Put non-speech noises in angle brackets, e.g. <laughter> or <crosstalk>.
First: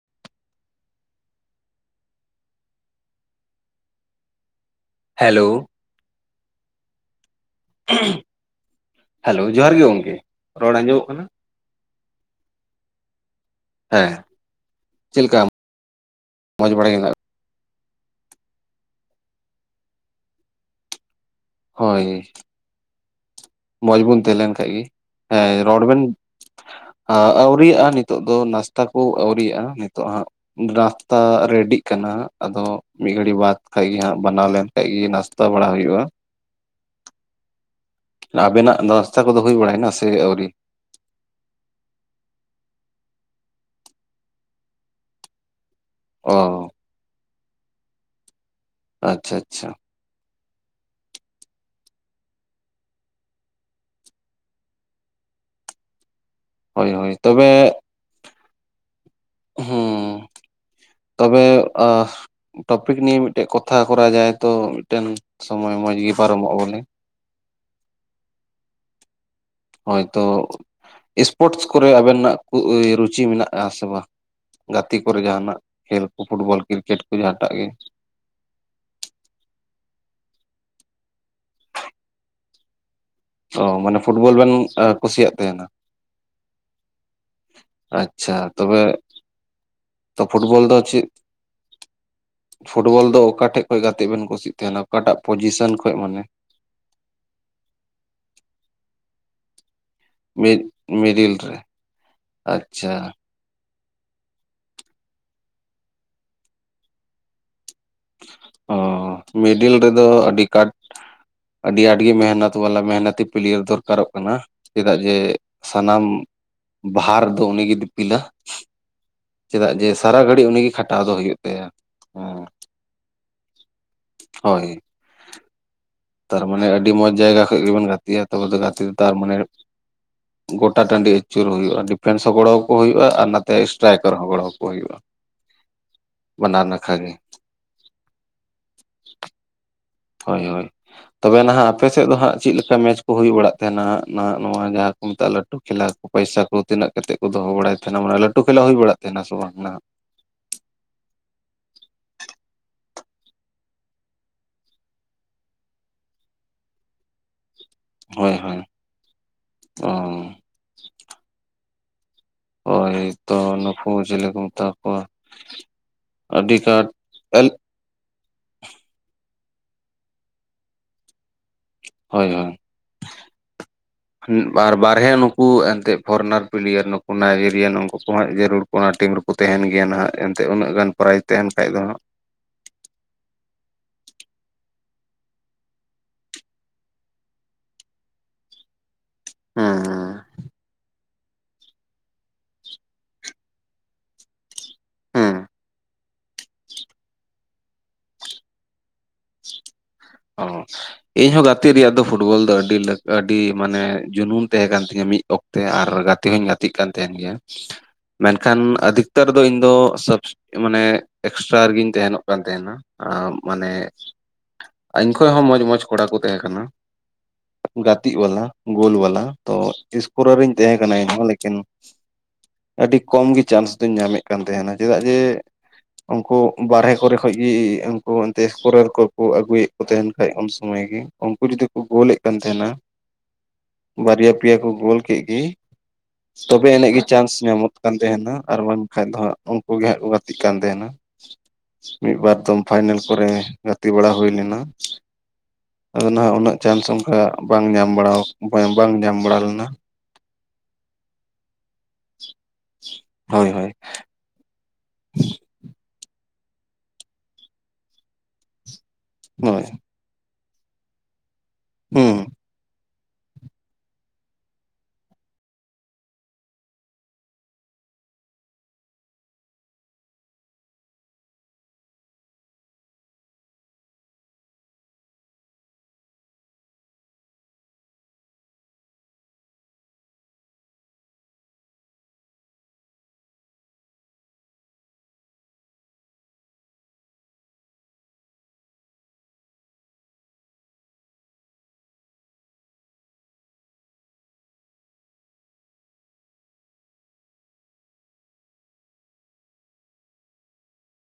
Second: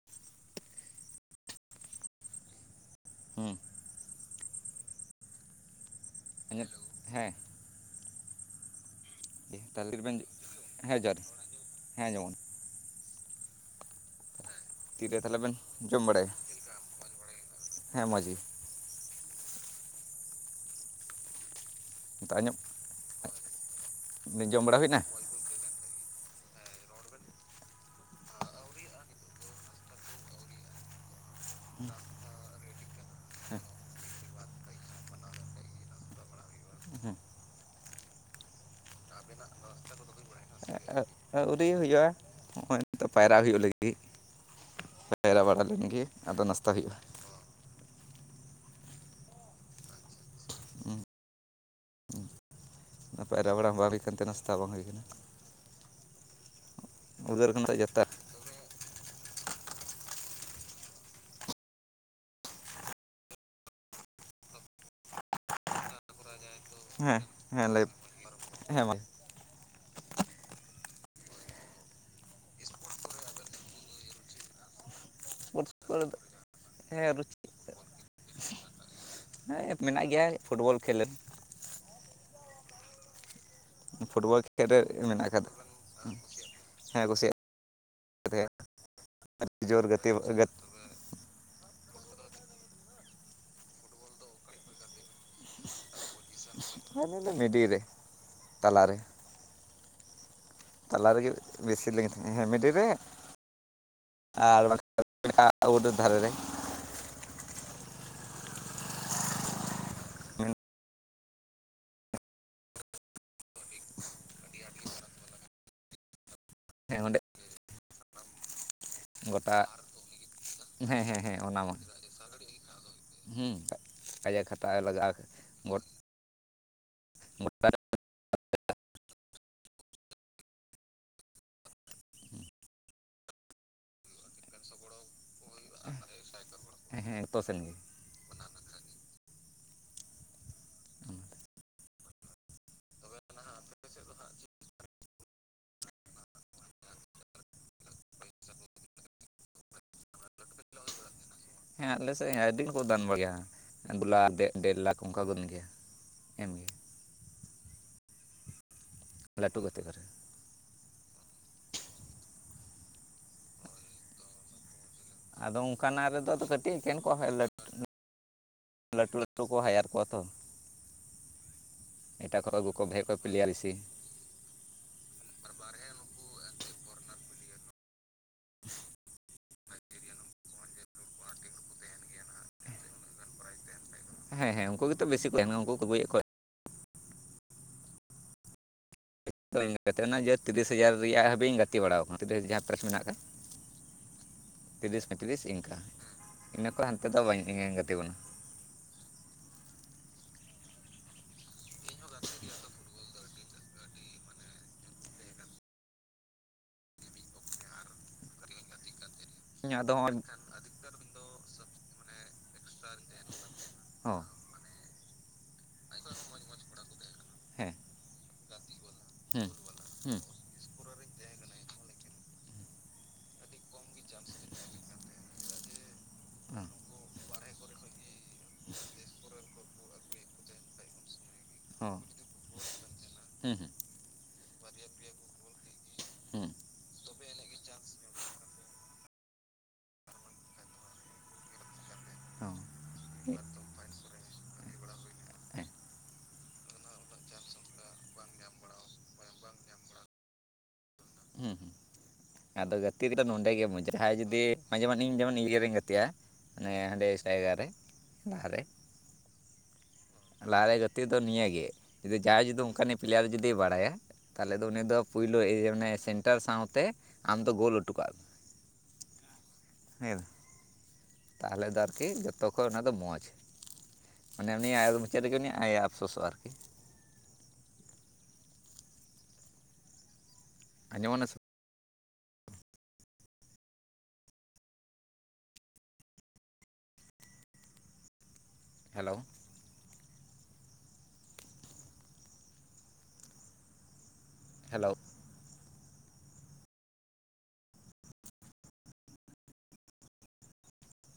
<unintelligible> ᱦᱩᱸ᱾ Hello. Hello, ᱦᱮᱸ᱾ Hello ᱡᱚᱦᱟᱨ ᱜᱮ ᱛᱟᱦᱚᱞᱮ ᱛᱤᱨᱮᱵᱮᱱ ᱜᱚᱝᱠᱮ, ᱨᱚᱲ ᱦᱮᱸ ᱟᱸᱡᱚᱢᱚᱜ ᱡᱚᱦᱟᱨ ᱠᱟᱱᱟ? ᱦᱮᱸ ᱟᱸᱡᱚᱢᱚᱜ ᱦᱮᱸ᱾ ᱛᱤᱨᱮ ᱪᱮᱫ ᱛᱟᱦᱞᱮ ᱞᱮᱠᱟ ᱵᱮᱱ ᱡᱚᱢ ᱵᱟᱲᱟᱭᱟ? ᱢᱚᱸᱡᱽ ᱵᱟᱲᱟ ᱜᱮ ᱢᱮᱱᱟᱜ ᱦᱮᱸ ᱢᱚᱡᱽ ᱜᱮ᱾ ᱦᱳᱭ᱾ ᱱᱮᱛᱟᱜ ᱢᱚᱸᱡᱽ ᱵᱚᱱ ᱛᱟᱦᱮᱸ ᱧᱚᱜ ᱞᱮᱱ ᱡᱚᱢ ᱠᱷᱟᱡ ᱵᱟᱲᱟ ᱜᱮ, ᱦᱩᱭᱱᱟ ᱦᱮᱸ ᱨᱚᱲ ᱵᱮᱱ᱾ ᱟᱸ, ᱟᱹᱣᱨᱤᱭᱟᱜ-ᱟ ᱱᱤᱛᱳᱜ ᱫᱚ ᱱᱟᱥᱛᱟ ᱠᱚ ᱟᱹᱣᱨᱤᱭᱟᱜ-ᱟ ᱱᱤᱛᱳᱜ ᱦᱟᱸᱜ᱾ ᱱᱟᱥᱛᱟ ᱨᱤᱰᱤᱜ ᱠᱟᱱᱟ ᱟᱫᱚ ᱢᱤᱫ ᱜᱷᱟᱲᱤᱡ ᱵᱟᱫ ᱠᱷᱟᱡ ᱜᱮ ᱦᱟᱸᱜ ᱵᱟᱱᱟᱣ ᱞᱮᱱ ᱠᱷᱟᱡ ᱜᱮ ᱱᱟᱥᱛᱟ ᱵᱟᱲᱟ ᱦᱩᱭᱩᱜ-ᱟ ᱦᱩᱸ᱾ ᱟᱵᱮᱱᱟᱜ ᱱᱟᱥᱛᱟ ᱠᱚᱫᱚ ᱦᱩᱭ ᱵᱟᱲᱟᱭᱮᱱᱟ ᱥᱮ ᱟᱹᱣᱨᱤ? <unintelligible> ᱟᱹᱣᱨᱤ ᱦᱩᱭᱩᱜ-ᱟ, ᱦᱚᱸᱜ-ᱚᱭ ᱱᱤᱛᱳᱜ ᱯᱟᱭᱨᱟᱜ ᱦᱩᱭᱩᱜ ᱞᱟᱹᱜᱤᱫ ᱯᱟᱭᱨᱟ ᱵᱟᱲᱟ ᱞᱮᱱ ᱜᱮ᱾ ᱚ ᱟᱫᱚ ᱱᱟᱥᱛᱟ ᱦᱩᱭᱩᱜ-ᱟ᱾ ᱟᱪᱪᱷᱟ ᱟᱪᱪᱷᱟ᱾ ᱯᱟᱭᱨᱟ ᱵᱟᱲᱟ ᱵᱟᱝ ᱦᱩᱭ ᱠᱟᱱᱛᱮ ᱱᱟᱥᱛᱟ ᱵᱟᱝ ᱦᱩᱭ ᱠᱟᱱᱟ᱾ ᱦᱳᱭ ᱦᱳᱭ, ᱛᱚᱵᱮ <unintelligible> ᱦᱩᱸ, ᱛᱚᱵᱮ ᱟ ᱴᱚᱯᱤᱠ ᱱᱤᱭᱮ ᱢᱤᱫᱴᱮᱱ ᱠᱚᱛᱷᱟ ᱠᱚᱨᱟ ᱡᱟᱭ ᱛᱚ ᱢᱤᱫᱴᱮᱱ ᱥᱚᱢᱚᱭ ᱢᱚᱸᱡᱽ ᱜᱮ ᱯᱟᱨᱚᱢᱚᱜ-ᱟ ᱵᱚᱞᱮ᱾ ᱦᱮᱸ ᱦᱮᱸ ᱞᱟᱹᱭ ᱦᱮᱸ ᱢᱟ ᱦᱳᱭᱛᱚ ᱮᱥᱯᱳᱴ ᱠᱚᱨᱮ ᱟᱵᱮᱱᱟᱜ ᱤᱭᱟᱹ ᱨᱩᱪᱤ ᱢᱮᱱᱟᱜ-ᱟ ᱥᱮ ᱵᱟ? ᱜᱟᱛᱤ ᱠᱚᱨᱮ ᱡᱟᱸᱦᱟᱱᱟᱜ ᱥᱯᱳᱨᱴᱥ ᱠᱷᱮᱹᱞ ᱠᱚᱨᱮ ᱫᱚ ᱠᱚ ᱯᱷᱩᱴᱵᱚᱞ ᱠᱮᱨᱠᱮᱴ ᱦᱮᱸ ᱠᱚ ᱨᱩᱪᱤ ᱡᱟᱸᱦᱟᱴᱟᱜ ᱜᱮ᱾ ᱦᱮᱸ ᱢᱮᱱᱟᱜ ᱜᱮᱭᱟ ᱯᱷᱩᱴᱵᱚᱞ ᱠᱷᱮᱹᱞ᱾ ᱚ, ᱢᱟᱱᱮ ᱯᱷᱩᱴᱵᱚᱞ ᱵᱮᱱ ᱠᱷᱮᱞ ᱨᱮ ᱢᱮᱱᱟᱜ ᱠᱩᱥᱤᱭᱟᱜ ᱟᱠᱟᱫᱟ ᱛᱟᱸᱦᱮᱱᱟ? ᱦᱮᱸ ᱠᱩᱥᱤᱭᱟᱜ ᱟᱪᱪᱷᱟ ᱛᱟᱦᱮᱸᱫ ᱛᱚᱵᱮ ᱟᱹᱰᱤ ᱡᱳᱨ ᱜᱟᱛᱮ ᱛᱚ, ᱜᱟᱛᱮ ᱯᱷᱩᱴᱵᱚᱞ ᱫᱚ ᱪᱮᱫ? ᱯᱷᱩᱴᱵᱚᱞ ᱫᱚ ᱚᱠᱟᱴᱷᱮᱡ ᱠᱷᱚᱡ ᱜᱟᱛᱮᱜ ᱵᱮᱱ ᱠᱩᱥᱤᱜ ᱛᱟᱸᱦᱮᱱᱟ ᱚᱠᱟᱴᱟᱜ ᱯᱚᱪᱤᱥᱮᱱ ᱠᱷᱚᱱᱚᱜ ᱢᱟᱱᱮ? <unintelligible> ᱢᱤᱰᱤᱞ ᱨᱮ, ᱛᱟᱞᱟ ᱨᱮ᱾ ᱢᱤᱫ ᱛᱟᱞᱟ ᱨᱮᱜᱮ ᱢᱤᱰᱤᱞ ᱨᱮ ᱵᱮᱥᱤ ᱞᱤᱧ ᱛᱟᱦᱮᱸᱜ, ᱢᱤᱰᱤᱞ ᱨᱮ᱾ ᱟᱪᱪᱷᱟ ᱟᱨ ᱵᱟᱝᱠᱷᱟᱡ ᱟᱣᱩᱴ ᱰᱳᱨ ᱫᱷᱟᱨᱮ ᱨᱮ᱾ ᱚ, ᱢᱤᱰᱤᱞ ᱨᱮᱫᱚ ᱟᱹᱰᱤ ᱠᱟᱴ ᱟᱹᱰᱤ ᱟᱹᱰᱤ ᱢᱮᱦᱱᱚᱛ ᱵᱟᱞᱟ ᱢᱮᱦᱚᱱᱚᱛᱤ ᱯᱤᱞᱟᱭᱟᱹᱨ ᱫᱚᱨᱠᱟᱨᱚᱜ ᱠᱟᱱᱟ᱾ ᱪᱮᱫᱟᱜ ᱡᱮ ᱥᱟᱱᱟᱢ ᱦᱮᱸ ᱚᱸᱰᱮ ᱵᱟᱦᱟᱨ ᱫᱚ ᱩᱱᱤᱜᱮ ᱫᱤᱯᱤᱞᱟ᱾ ᱜᱚᱴᱟ ᱪᱮᱫᱟᱜ ᱡᱮ ᱥᱟᱨᱟ ᱜᱷᱟᱹᱲᱤᱡ ᱩᱱᱤᱜᱮ ᱠᱷᱟᱴᱟᱣ ᱫᱚ ᱦᱩᱭᱩᱜ ᱛᱟᱭᱟ, ᱦᱩᱸ᱾ ᱦᱩᱸ, ᱠᱟᱡᱟᱠ ᱦᱳᱭ ᱠᱷᱟᱴᱟᱜ-ᱟ, ᱞᱟᱜᱟᱜ-ᱟ <unintelligible> ᱛᱟᱨᱢᱟᱱᱮ ᱟᱹᱰᱤ ᱢᱚᱸᱡᱽ ᱡᱟᱭᱜᱟ ᱠᱷᱚᱡ ᱜᱮᱵᱮᱱ ᱜᱟᱛᱮᱜ-ᱟ ᱛᱚᱵᱮ ᱫᱚ ᱜᱟᱛᱮ ᱨᱮᱛᱚ ᱛᱟᱨᱢᱟᱱᱮ <inaudible> ᱜᱚᱴᱟ ᱴᱟᱺᱰᱤ ᱟᱹᱪᱩᱨ ᱦᱩᱭᱩᱜ-ᱟ ᱰᱤᱯᱷᱮᱱᱥ ᱦᱚᱸ ᱜᱚᱲᱚᱣᱟᱠᱚ ᱦᱩᱭᱩᱜ-ᱟ ᱟᱨ ᱱᱟᱛᱮ ᱮᱥᱴᱨᱟᱭᱠᱟᱨ ᱦᱚᱸ ᱜᱚᱲᱚᱣᱟᱠᱚ ᱦᱩᱭᱩᱜ-ᱟ᱾ ᱦᱳᱭ᱾ ᱵᱟᱱᱟᱨ ᱱᱟᱠᱷᱟ ᱜᱮ ᱡᱷᱚᱛᱚ ᱥᱮᱱ ᱜᱮ ᱦᱳᱭ ᱦᱳᱭ ᱛᱚᱵᱮ ᱱᱟᱦᱟᱸᱜ ᱟᱯᱮ ᱥᱮᱫ ᱫᱚ ᱦᱟᱸᱜ ᱪᱮᱫ ᱞᱮᱠᱟ ᱢᱮᱪ ᱠᱚ ᱦᱩᱭᱩᱜ ᱵᱟᱲᱟᱜ ᱛᱟᱦᱮᱱᱟ ᱱᱟᱦᱟᱸᱜ ᱱᱚᱣᱟ ᱡᱟᱦᱟᱸ ᱢᱮᱛᱟᱜᱼᱟ ᱞᱟᱹᱴᱩ ᱠᱷᱮᱞᱟ ᱠᱚ ᱯᱚᱭᱥᱟ ᱠᱚ ᱛᱤᱱᱟᱹᱜ ᱠᱟᱛᱮᱫ ᱠᱚ ᱫᱚᱦᱚ ᱵᱟᱲᱟᱭ ᱛᱟᱦᱮᱱᱟ ᱢᱟᱱᱮ ᱞᱟᱹᱴᱩ ᱠᱷᱮᱞᱟ ᱦᱩᱭ ᱵᱟᱲᱟᱜ ᱛᱟᱦᱮᱱᱟ ᱥᱮ ᱵᱟᱝ ᱱᱟᱦᱟᱸᱜ? <unintelligible> ᱦᱮᱸ ᱟᱞᱮᱥᱮᱫ ᱟᱹᱰᱤ ᱜᱮᱠᱚ ᱫᱟᱱ ᱵᱟᱲᱟᱭᱟ ᱫᱮᱝ ᱰᱮᱲ ᱞᱟᱠᱷ ᱚᱱᱠᱟ ᱫᱟᱱ ᱜᱮᱭᱟ᱾ ᱮᱢᱜᱮ ᱦᱳᱭ ᱦᱳᱭ ᱞᱟᱹᱴᱩ ᱜᱟᱛᱮ ᱚ ᱠᱚᱨᱮ ᱦᱳᱭᱛᱚ ᱱᱩᱠᱩ ᱪᱮᱞᱮ ᱠᱚ ᱢᱮᱛᱟ ᱠᱚᱣᱟ? ᱟᱫᱚ ᱚᱱᱠᱟᱱᱟᱜ ᱨᱮᱫᱚ ᱟᱹᱰᱤ ᱠᱟᱹᱴᱤᱡ ᱠᱟᱴ ᱮᱠᱮᱱ ᱠᱚ ᱦᱮᱡ ᱮᱞ ᱞᱟᱹᱴᱩ ᱞᱟᱹᱴᱩ ᱞᱟᱹᱴᱩ ᱠᱚ ᱦᱟᱭᱟᱨ ᱠᱚᱣᱟ ᱛᱚ᱾ ᱦᱳᱭ ᱮᱴᱟᱜ ᱦᱳᱭ ᱠᱚ ᱟᱹᱜᱩᱠᱚ ᱵᱷᱮ ᱠᱚᱨ ᱯᱤᱞᱤᱭᱟᱨ ᱵᱤᱥᱤ ᱟᱨ ᱵᱟᱨᱦᱮ ᱱᱩᱠᱩ ᱮᱱᱛᱜ ᱯᱷᱚᱨᱮᱱᱟᱨ ᱯᱞᱮᱭᱟᱨ ᱱᱩᱠᱩ ᱱᱟᱭᱡᱮᱨᱤᱭᱟᱱ ᱩᱱᱠᱩ ᱠᱚᱦᱚᱸ ᱡᱟᱹᱨᱩᱲ ᱚᱱᱟ ᱴᱤᱢ ᱨᱮᱠᱚ ᱛᱟᱦᱮᱱ ᱜᱮᱭᱟ ᱱᱟᱦᱟᱸᱜ ᱮᱱᱛᱮ ᱩᱱᱟᱹᱜ ᱜᱟᱱ ᱯᱨᱟᱭᱤᱡ ᱛᱟᱦᱮᱱ ᱠᱷᱟᱡ ᱫᱚ ᱦᱟᱸᱜ ᱦᱮᱸ ᱦᱮᱸ ᱩᱱᱠᱩ ᱜᱮᱛᱚ ᱵᱮᱥᱤ ᱠᱚ ᱛᱟᱦᱮᱱ ᱩᱱᱠᱩ ᱠᱚᱜᱩᱭᱮᱫ ᱠᱚᱣᱟ᱾ ᱦᱟᱸᱜ <unintelligible> ᱦᱩᱸ ᱜᱟᱛᱮᱱᱟ ᱡᱮ ᱛᱤᱨᱤᱥ ᱦᱟᱡᱟᱨ ᱨᱮᱭᱟᱜ ᱦᱟᱹᱵᱤᱡ ᱤᱧ ᱜᱟᱛᱮ ᱵᱟᱲᱟᱣ ᱠᱟᱱᱟ ᱛᱤᱨᱤᱥ ᱦᱟ ᱡᱟᱦᱟᱸ ᱯᱨᱮᱥ ᱢᱮᱱᱟᱜ ᱟᱠᱟᱫ ᱛᱤᱨᱤᱥ ᱦᱩᱸ ᱯᱚᱸᱭᱛᱨᱤᱥ ᱤᱱᱠᱟᱹ ᱤᱱᱟᱹ ᱠᱷᱚᱱ ᱦᱟᱱᱛᱮ ᱫᱚ ᱵᱟᱹᱧ ᱜᱟᱛᱮ ᱠᱟᱱᱟ᱾ ᱚ ᱤᱧ ᱦᱚᱸ ᱜᱟᱛᱮᱜ ᱨᱮᱭᱟᱜ ᱫᱚ ᱯᱷᱩᱴᱵᱚᱞ ᱫᱚ ᱟᱹᱰᱤ ᱟᱹᱰᱤ ᱢᱟᱱᱮ ᱡᱩᱱᱩᱢ ᱛᱟᱦᱮᱸ ᱠᱟᱱ ᱛᱤᱧᱟᱹ ᱢᱤᱫ ᱚᱠ ᱛᱮ ᱟᱨ ᱜᱟᱛᱮ ᱦᱚᱧ ᱜᱟᱛᱮᱜ ᱠᱟᱱ ᱛᱟᱦᱮᱱ ᱜᱮᱭᱟ ᱢᱮᱱᱠᱷᱟᱱ ᱟᱹᱫᱤᱠ ᱛᱟᱨ ᱫᱚ ᱤᱧ ᱫᱚ ᱟᱫᱚ ᱥᱚᱯᱥ ᱦᱚᱸᱜᱼᱚᱭ ᱢᱟᱱᱮ ᱮᱠᱥᱴᱨᱟ ᱨᱮᱜᱮᱧ ᱛᱟᱦᱮᱼᱱᱚᱜ ᱠᱟᱱ ᱛᱟᱦᱮᱱᱟ ᱢᱟᱱᱮ ᱦᱚᱸ ᱤᱧ ᱠᱷᱚᱡ ᱦᱚᱸ ᱢᱚᱸᱡᱽ ᱢᱚᱸᱡᱽ ᱠᱚᱲᱟ ᱠᱚ ᱛᱟᱦᱮᱸ ᱠᱟᱱᱟ᱾ ᱦᱮᱸ ᱜᱟᱛᱮᱜ ᱣᱟᱞᱟ ᱜᱳᱞ ᱣᱟᱞᱟ ᱦᱩᱸ ᱛᱚ ᱦᱩᱸ ᱥᱠᱳᱨᱟᱨᱤᱧ ᱛᱟᱦᱮᱸ ᱠᱟᱱᱟ ᱦᱚᱸ ᱞᱮᱠᱤᱱ ᱟᱹᱰᱤ ᱠᱚᱢ ᱜᱮ ᱪᱟᱱᱥ ᱫᱚᱧ ᱧᱟᱢᱮᱫ ᱠᱟᱱ ᱛᱟᱦᱮᱱᱟ ᱪᱮᱫᱟᱜ ᱡᱮ ᱩᱱᱠᱩ ᱦᱚᱸ ᱵᱟᱨᱦᱮ ᱠᱚᱨᱮ ᱠᱷᱚᱱ ᱜᱮ ᱩᱱᱠᱩ ᱮᱱᱛᱮ ᱮᱥᱠᱨᱚᱨ ᱠᱚ ᱠᱚ ᱟᱹᱜᱩᱭᱮᱫ ᱠᱚ ᱛᱟᱦᱮᱱ ᱠᱷᱟᱡ ᱩᱱ ᱥᱩᱢᱚᱭ ᱜᱮ ᱩᱱᱠᱩ ᱡᱩᱫᱤ ᱠᱚ ᱜᱳᱞᱮᱫ ᱠᱟᱱ ᱛᱟᱦᱮᱱᱟ᱾ ᱦᱮᱸ ᱦᱮᱸ ᱵᱟᱨᱭᱟ ᱯᱮᱭᱟ ᱠᱚ ᱜᱳᱞ ᱠᱮᱫ ᱜᱮ ᱦᱩᱸ ᱛᱚᱵᱮ ᱟᱹᱱᱮᱡ ᱜᱮ ᱪᱟᱱᱥ ᱧᱟᱢᱚᱜ ᱠᱟᱱ ᱛᱟᱦᱮᱱᱟ ᱟᱨ ᱵᱟᱝᱠᱷᱟᱱ ᱫᱚ ᱦᱟᱸᱜ ᱩᱱᱠᱩ ᱜᱮ ᱦᱟᱸᱜ ᱠᱚ ᱜᱟᱛᱮᱜ ᱠᱟᱱ ᱛᱟᱦᱮᱱᱟ᱾ ᱢᱤᱫ ᱵᱟᱨ ᱦᱚᱸ ᱫᱚᱢ ᱯᱷᱟᱭᱱᱮᱞ ᱠᱚᱨᱮ ᱜᱟᱛᱮ ᱵᱟᱲᱟ ᱦᱩᱭ ᱞᱮᱱᱟ᱾ ᱦᱮᱸ ᱟᱫᱚ ᱱᱟᱦᱟᱸᱜ ᱩᱱᱟᱹᱜ ᱪᱟᱱᱥ ᱚᱱᱠᱟ ᱵᱟᱝ ᱧᱟᱢ ᱵᱟᱲᱟ ᱵᱟᱝ ᱧᱟᱢ ᱵᱟᱲᱟ ᱞᱮᱱᱟ᱾ ᱦᱩᱸ ᱦᱩᱸ ᱟᱫᱚ ᱜᱟᱛᱮ <unintelligible> ᱱᱚᱸᱰᱮ ᱦᱳᱭ ᱜᱮ ᱦᱳᱭ ᱢᱚᱸᱡᱟ ᱡᱟᱦᱟᱸᱭ ᱡᱩᱫᱤ ᱢᱟ ᱡᱮᱢᱟᱱ ᱤᱧ ᱡᱮᱢᱚᱱ ᱤᱧ ᱵᱟᱹᱧ ᱜᱟᱛᱮᱜᱼᱟ᱾ ᱟᱱᱮ ᱦᱟᱸᱰᱮ ᱡᱟᱭᱜᱟ ᱨᱮ ᱞᱟᱦᱟᱨᱮ ᱦᱳᱭ ᱞᱟᱦᱟᱨᱮ ᱜᱟᱛᱮᱜ ᱫᱚ ᱱᱤᱭᱟᱹᱜᱮ ᱡᱩᱫᱤ ᱦᱩᱸ ᱡᱟᱭ ᱡᱩᱫᱤ ᱚᱱᱠᱟᱱᱤᱡ ᱯᱞᱮᱭᱟᱨ ᱡᱩᱫᱤᱭ ᱵᱟᱲᱟᱭᱟ᱾ ᱛᱟᱦᱚᱞᱮ ᱫᱚ ᱩᱱᱤ ᱫᱚ ᱯᱳᱭᱞᱳᱮ ᱤᱭᱟ. ᱥᱮᱱᱴᱟᱨ ᱥᱟᱶᱛᱮ ᱟᱢᱫᱚ ᱜᱳᱞ ᱦᱚᱴᱚ ᱠᱟᱜ ᱦᱮᱸ ᱛᱟᱦᱚᱞᱮ ᱫᱚ ᱟᱨᱠᱤ ᱡᱚᱛᱚ ᱠᱷᱚᱡ ᱚᱱᱟ ᱫᱚ ᱢᱚᱡᱽ ᱢᱟᱱᱮ ᱩᱱᱤᱭᱟᱜ <unintelligible> ᱪᱮᱫ ᱞᱟ. ᱜᱤᱜ ᱩᱱᱤ ᱟᱭᱟᱜ ᱟᱯᱥᱳᱥᱚᱜ ᱟᱨᱠᱤ ᱟᱸᱡᱚᱢᱱᱟ <unintelligible> ᱦᱮᱞᱳ ᱦᱮᱞᱳ